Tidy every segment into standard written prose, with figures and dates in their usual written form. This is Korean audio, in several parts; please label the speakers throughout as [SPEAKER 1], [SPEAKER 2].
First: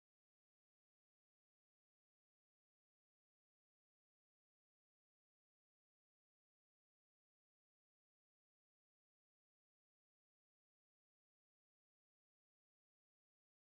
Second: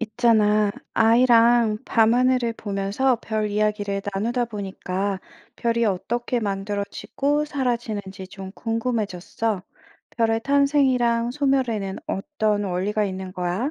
[SPEAKER 1] 있잖아, 아이랑 밤하늘을 보면서 별 이야기를 나누다 보니까 별이 어떻게 만들어지고 사라지는지 좀 궁금해졌어. 별의 탄생이랑 소멸에는 어떤 원리가 있는 거야?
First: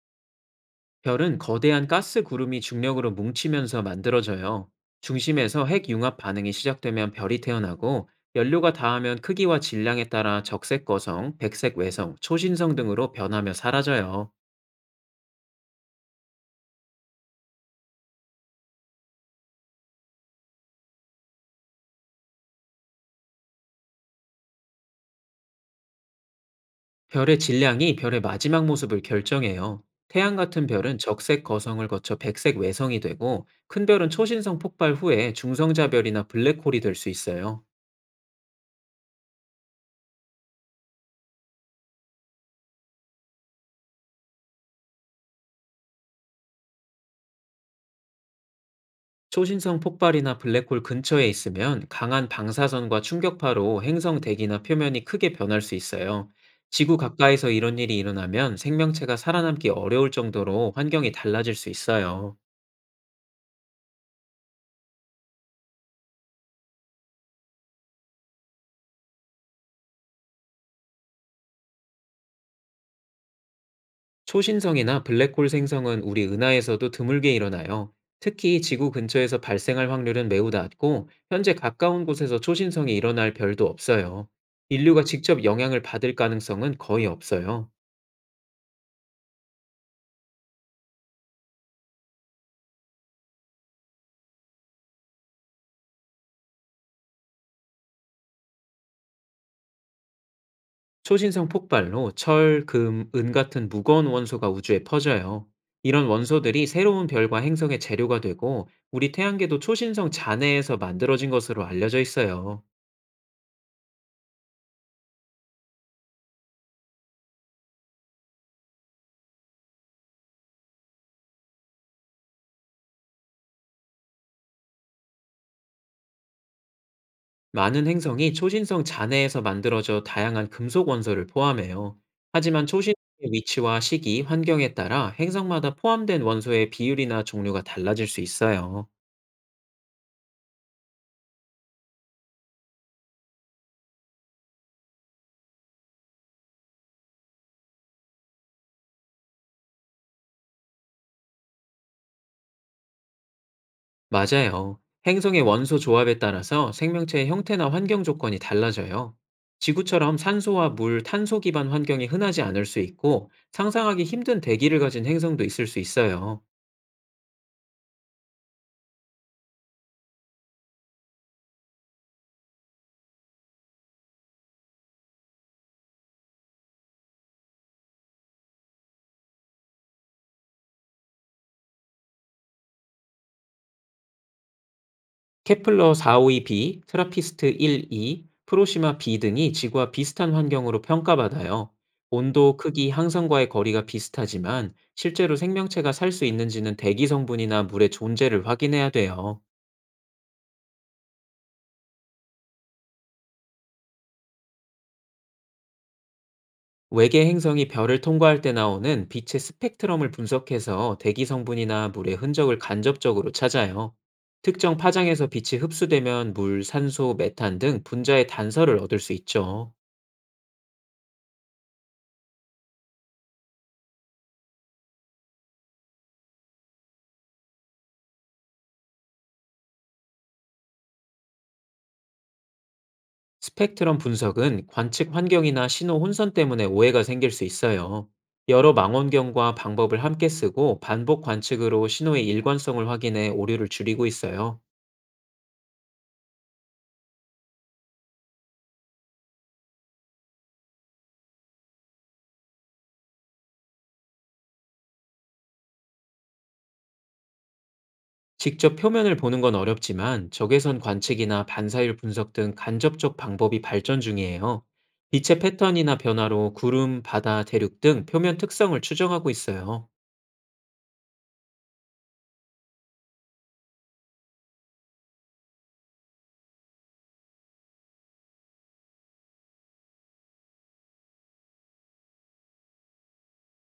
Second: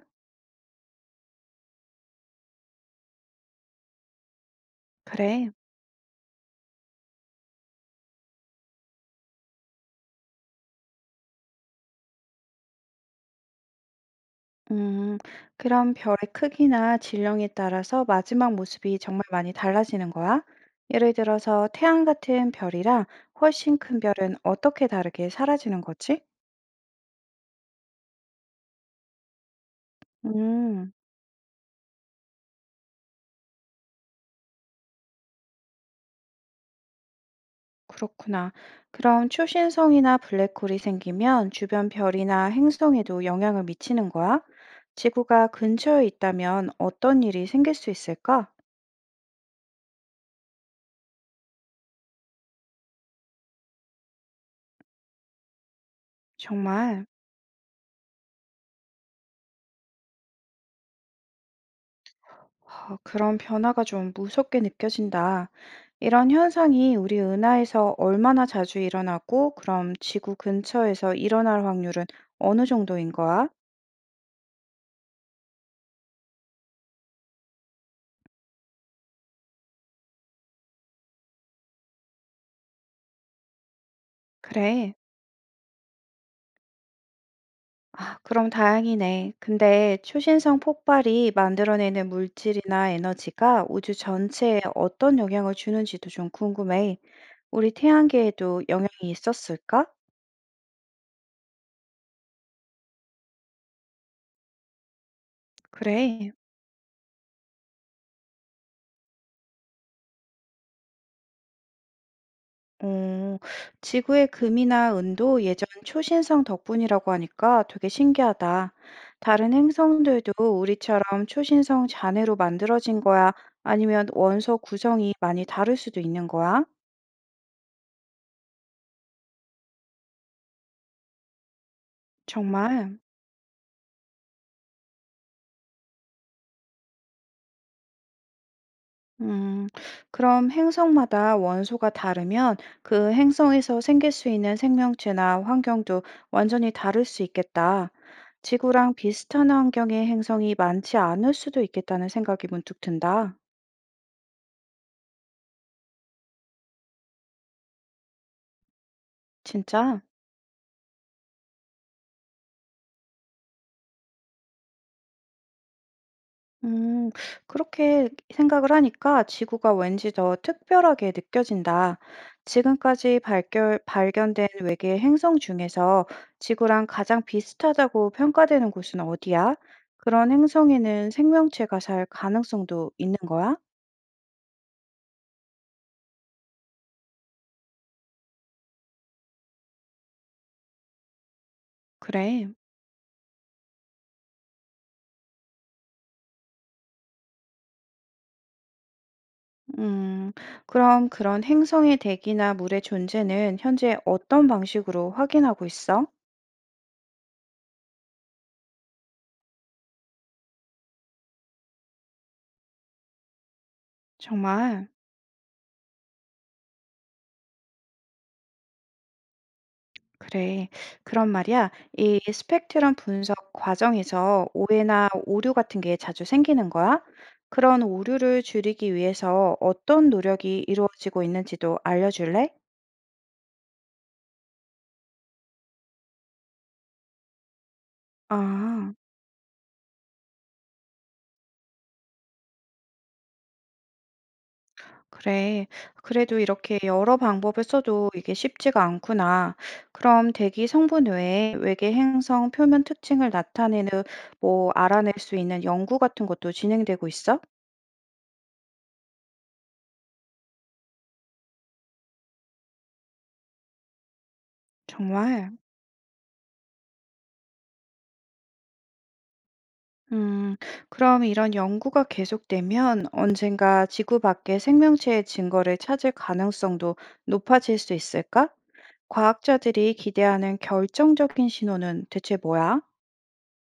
[SPEAKER 2] 별은 거대한 가스 구름이 중력으로 뭉치면서 만들어져요.
[SPEAKER 1] 그래.
[SPEAKER 2] 중심에서 핵 융합 반응이 시작되면 별이 태어나고 연료가 닿으면 크기와 질량에 따라 적색 거성, 백색 외성, 초신성 등으로 변하며 사라져요.
[SPEAKER 1] 음, 그럼 별의 크기나 질량에 따라서 마지막 모습이 정말 많이 달라지는 거야? 예를 들어서 태양 같은 별이랑 훨씬 큰 별은 어떻게 다르게 사라지는 거지?
[SPEAKER 2] 별의 질량이 별의 마지막 모습을 결정해요. 태양 같은
[SPEAKER 1] 음.
[SPEAKER 2] 별은 적색 거성을 거쳐 백색 외성이 되고 큰 별은 초신성 폭발 후에 중성자별이나 블랙홀이 될 수 있어요.
[SPEAKER 1] 그렇구나. 그럼 초신성이나 블랙홀이 생기면 주변 별이나 행성에도 영향을 미치는 거야? 지구가 근처에 있다면 어떤 일이 생길 수 있을까?
[SPEAKER 2] 초신성 폭발이나 블랙홀 근처에 있으면 강한 방사선과 충격파로 행성 대기나 표면이 크게 변할 수 있어요. 지구
[SPEAKER 1] 정말.
[SPEAKER 2] 가까이서 이런 일이 일어나면 생명체가 살아남기 어려울 정도로 환경이 달라질 수 있어요.
[SPEAKER 1] 아, 그런 변화가 좀 무섭게 느껴진다. 이런 현상이 우리 은하에서 얼마나 자주 일어나고, 그럼 지구 근처에서 일어날 확률은 어느 정도인 거야?
[SPEAKER 2] 초신성이나 블랙홀 생성은 우리 은하에서도 드물게 일어나요. 특히 지구 근처에서 발생할 확률은 매우 낮고 현재 가까운 곳에서 초신성이 일어날 별도 없어요.
[SPEAKER 1] 그래.
[SPEAKER 2] 인류가 직접 영향을 받을 가능성은 거의 없어요.
[SPEAKER 1] 아, 그럼 다행이네. 근데 초신성 폭발이 만들어내는 물질이나 에너지가 우주 전체에 어떤 영향을 주는지도 좀 궁금해. 우리 태양계에도 영향이 있었을까?
[SPEAKER 2] 초신성 폭발로 철, 금, 은 같은 무거운 원소가 우주에 퍼져요. 이런
[SPEAKER 1] 그래.
[SPEAKER 2] 원소들이 새로운 별과 행성의 재료가 되고 우리 태양계도 초신성 잔해에서 만들어진 것으로 알려져 있어요.
[SPEAKER 1] 어, 지구의 금이나 은도 예전 초신성 덕분이라고 하니까 되게 신기하다. 다른 행성들도 우리처럼 초신성 잔해로 만들어진 거야? 아니면 원소 구성이 많이 다를 수도 있는 거야?
[SPEAKER 2] 많은 행성이 초신성 잔해에서 만들어져 다양한 금속 원소를 포함해요. 하지만
[SPEAKER 1] 정말.
[SPEAKER 2] 초신성의 위치와 시기, 환경에 따라 행성마다 포함된 원소의 비율이나 종류가 달라질 수 있어요.
[SPEAKER 1] 음, 그럼 행성마다 원소가 다르면 그 행성에서 생길 수 있는 생명체나 환경도 완전히 다를 수 있겠다. 지구랑 비슷한 환경의 행성이 많지 않을 수도 있겠다는 생각이 문득 든다.
[SPEAKER 2] 맞아요. 행성의 원소 조합에 따라서 생명체의 형태나 환경 조건이 달라져요.
[SPEAKER 1] 진짜?
[SPEAKER 2] 지구처럼 산소와 물, 탄소 기반 환경이 흔하지 않을 수 있고 상상하기 힘든 대기를 가진 행성도 있을 수 있어요.
[SPEAKER 1] 음, 그렇게 생각을 하니까 지구가 왠지 더 특별하게 느껴진다. 지금까지 발견된 외계 행성 중에서 지구랑 가장 비슷하다고 평가되는 곳은 어디야? 그런 행성에는 생명체가 살 가능성도 있는 거야?
[SPEAKER 2] 케플러 452b, 트라피스트 1e, 프로시마 b 등이 지구와 비슷한 환경으로 평가받아요.
[SPEAKER 1] 그래.
[SPEAKER 2] 온도, 크기, 항성과의 거리가 비슷하지만 실제로 생명체가 살 수 있는지는 대기 성분이나 물의 존재를 확인해야 돼요.
[SPEAKER 1] 음, 그럼 그런 행성의 대기나 물의 존재는 현재 어떤 방식으로 확인하고 있어?
[SPEAKER 2] 외계 행성이 별을 통과할 때 나오는 빛의 스펙트럼을 분석해서 대기 성분이나 물의 흔적을 간접적으로 찾아요. 특정
[SPEAKER 1] 정말.
[SPEAKER 2] 파장에서 빛이 흡수되면 물, 산소, 메탄 등 분자의 단서를 얻을 수 있죠.
[SPEAKER 1] 그래. 그럼 말이야, 이 스펙트럼 분석 과정에서 오해나 오류 같은 게 자주 생기는 거야? 그런 오류를 줄이기 위해서 어떤 노력이 이루어지고 있는지도 알려줄래?
[SPEAKER 2] 스펙트럼 분석은 관측 환경이나 신호 혼선 때문에 오해가 생길 수 있어요. 여러
[SPEAKER 1] 아,
[SPEAKER 2] 망원경과 방법을 함께 쓰고 반복 관측으로 신호의 일관성을 확인해 오류를 줄이고 있어요.
[SPEAKER 1] 그래. 그래도 이렇게 여러 방법을 써도 이게 쉽지가 않구나. 그럼 대기 성분 외에 외계 행성 표면 특징을 나타내는 뭐 알아낼 수 있는 연구 같은 것도 진행되고 있어?
[SPEAKER 2] 직접 표면을 보는 건 어렵지만 적외선 관측이나 반사율 분석 등 간접적 방법이 발전 중이에요. 빛의
[SPEAKER 1] 정말?
[SPEAKER 2] 패턴이나 변화로 구름, 바다, 대륙 등 표면 특성을 추정하고 있어요.
[SPEAKER 1] 음, 그럼 이런 연구가 계속되면 언젠가 지구 밖의 생명체의 증거를 찾을 가능성도 높아질 수 있을까? 과학자들이 기대하는 결정적인 신호는 대체 뭐야?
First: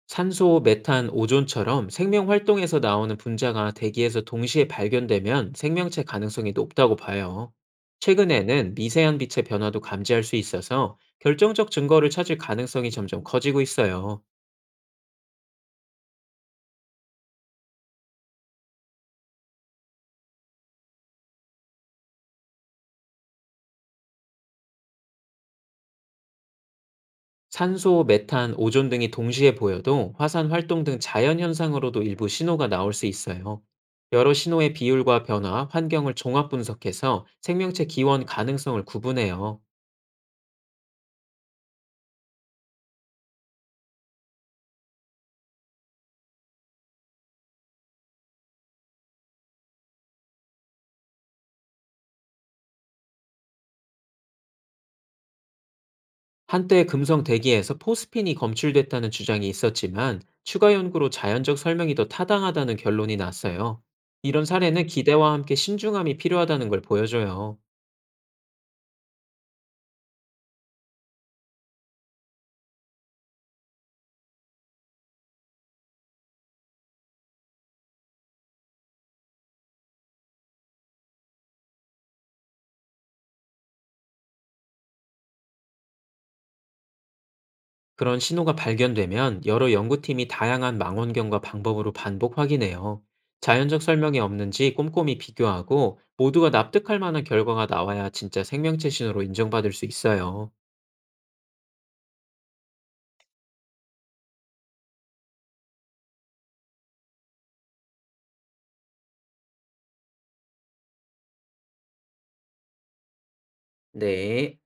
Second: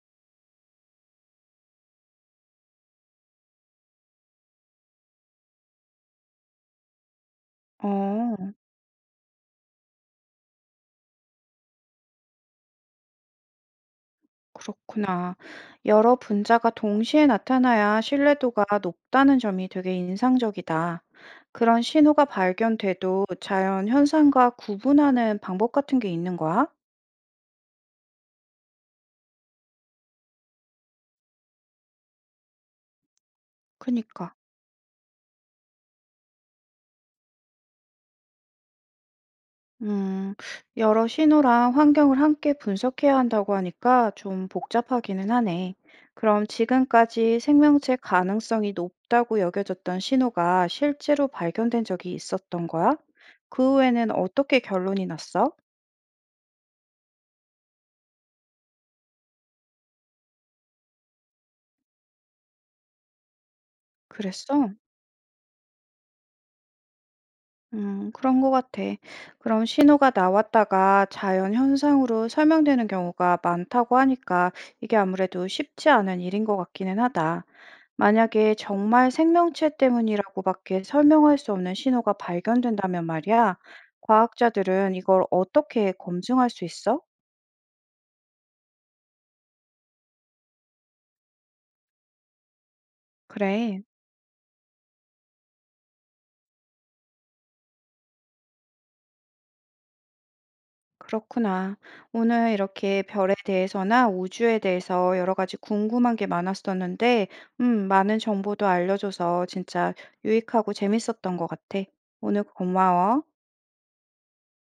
[SPEAKER 2] 산소, 메탄, 오존처럼 생명 활동에서 나오는 분자가 대기에서 동시에 발견되면 생명체 가능성이 높다고 봐요.
[SPEAKER 1] 어,
[SPEAKER 2] 최근에는 미세한 빛의 변화도 감지할 수 있어서 결정적 증거를 찾을 가능성이 점점 커지고 있어요.
[SPEAKER 1] 그렇구나. 여러 분자가 동시에 나타나야 신뢰도가 높다는 점이 되게 인상적이다. 그런 신호가 발견돼도 자연 현상과 구분하는 방법 같은 게 있는 거야?
[SPEAKER 2] 산소, 메탄, 오존 등이 동시에 보여도 화산 활동 등 자연 현상으로도 일부 신호가 나올 수 있어요. 여러
[SPEAKER 1] 그니까.
[SPEAKER 2] 신호의 비율과 변화, 환경을 종합 분석해서 생명체 기원 가능성을 구분해요.
[SPEAKER 1] 음, 여러 신호랑 환경을 함께 분석해야 한다고 하니까 좀 복잡하기는 하네. 그럼 지금까지 생명체 가능성이 높다고 여겨졌던 신호가 실제로 발견된 적이 있었던 거야? 그 후에는 어떻게 결론이 났어?
[SPEAKER 2] 한때 금성 대기에서 포스핀이 검출됐다는 주장이 있었지만 추가 연구로 자연적 설명이 더 타당하다는 결론이 났어요. 이런
[SPEAKER 1] 그랬어?
[SPEAKER 2] 사례는 기대와 함께 신중함이 필요하다는 걸 보여줘요.
[SPEAKER 1] 그런 것 같아. 그럼 신호가 나왔다가 자연 현상으로 설명되는 경우가 많다고 하니까 이게 아무래도 쉽지 않은 일인 것 같기는 하다. 만약에 정말 생명체 때문이라고밖에 설명할 수 없는 신호가 발견된다면 말이야, 과학자들은 이걸 어떻게 검증할 수 있어?
[SPEAKER 2] 그런 신호가 발견되면 여러 연구팀이 다양한 망원경과 방법으로 반복 확인해요.
[SPEAKER 1] 그래,
[SPEAKER 2] 자연적 설명이 없는지 꼼꼼히 비교하고 모두가 납득할 만한 결과가 나와야 진짜 생명체 신호로 인정받을 수 있어요.
[SPEAKER 1] 그렇구나. 오늘 이렇게 별에 대해서나 우주에 대해서 여러 가지 궁금한 게 많았었는데, 많은 정보도 알려줘서 진짜 유익하고 재밌었던 것 같아. 오늘 고마워.
[SPEAKER 2] 네.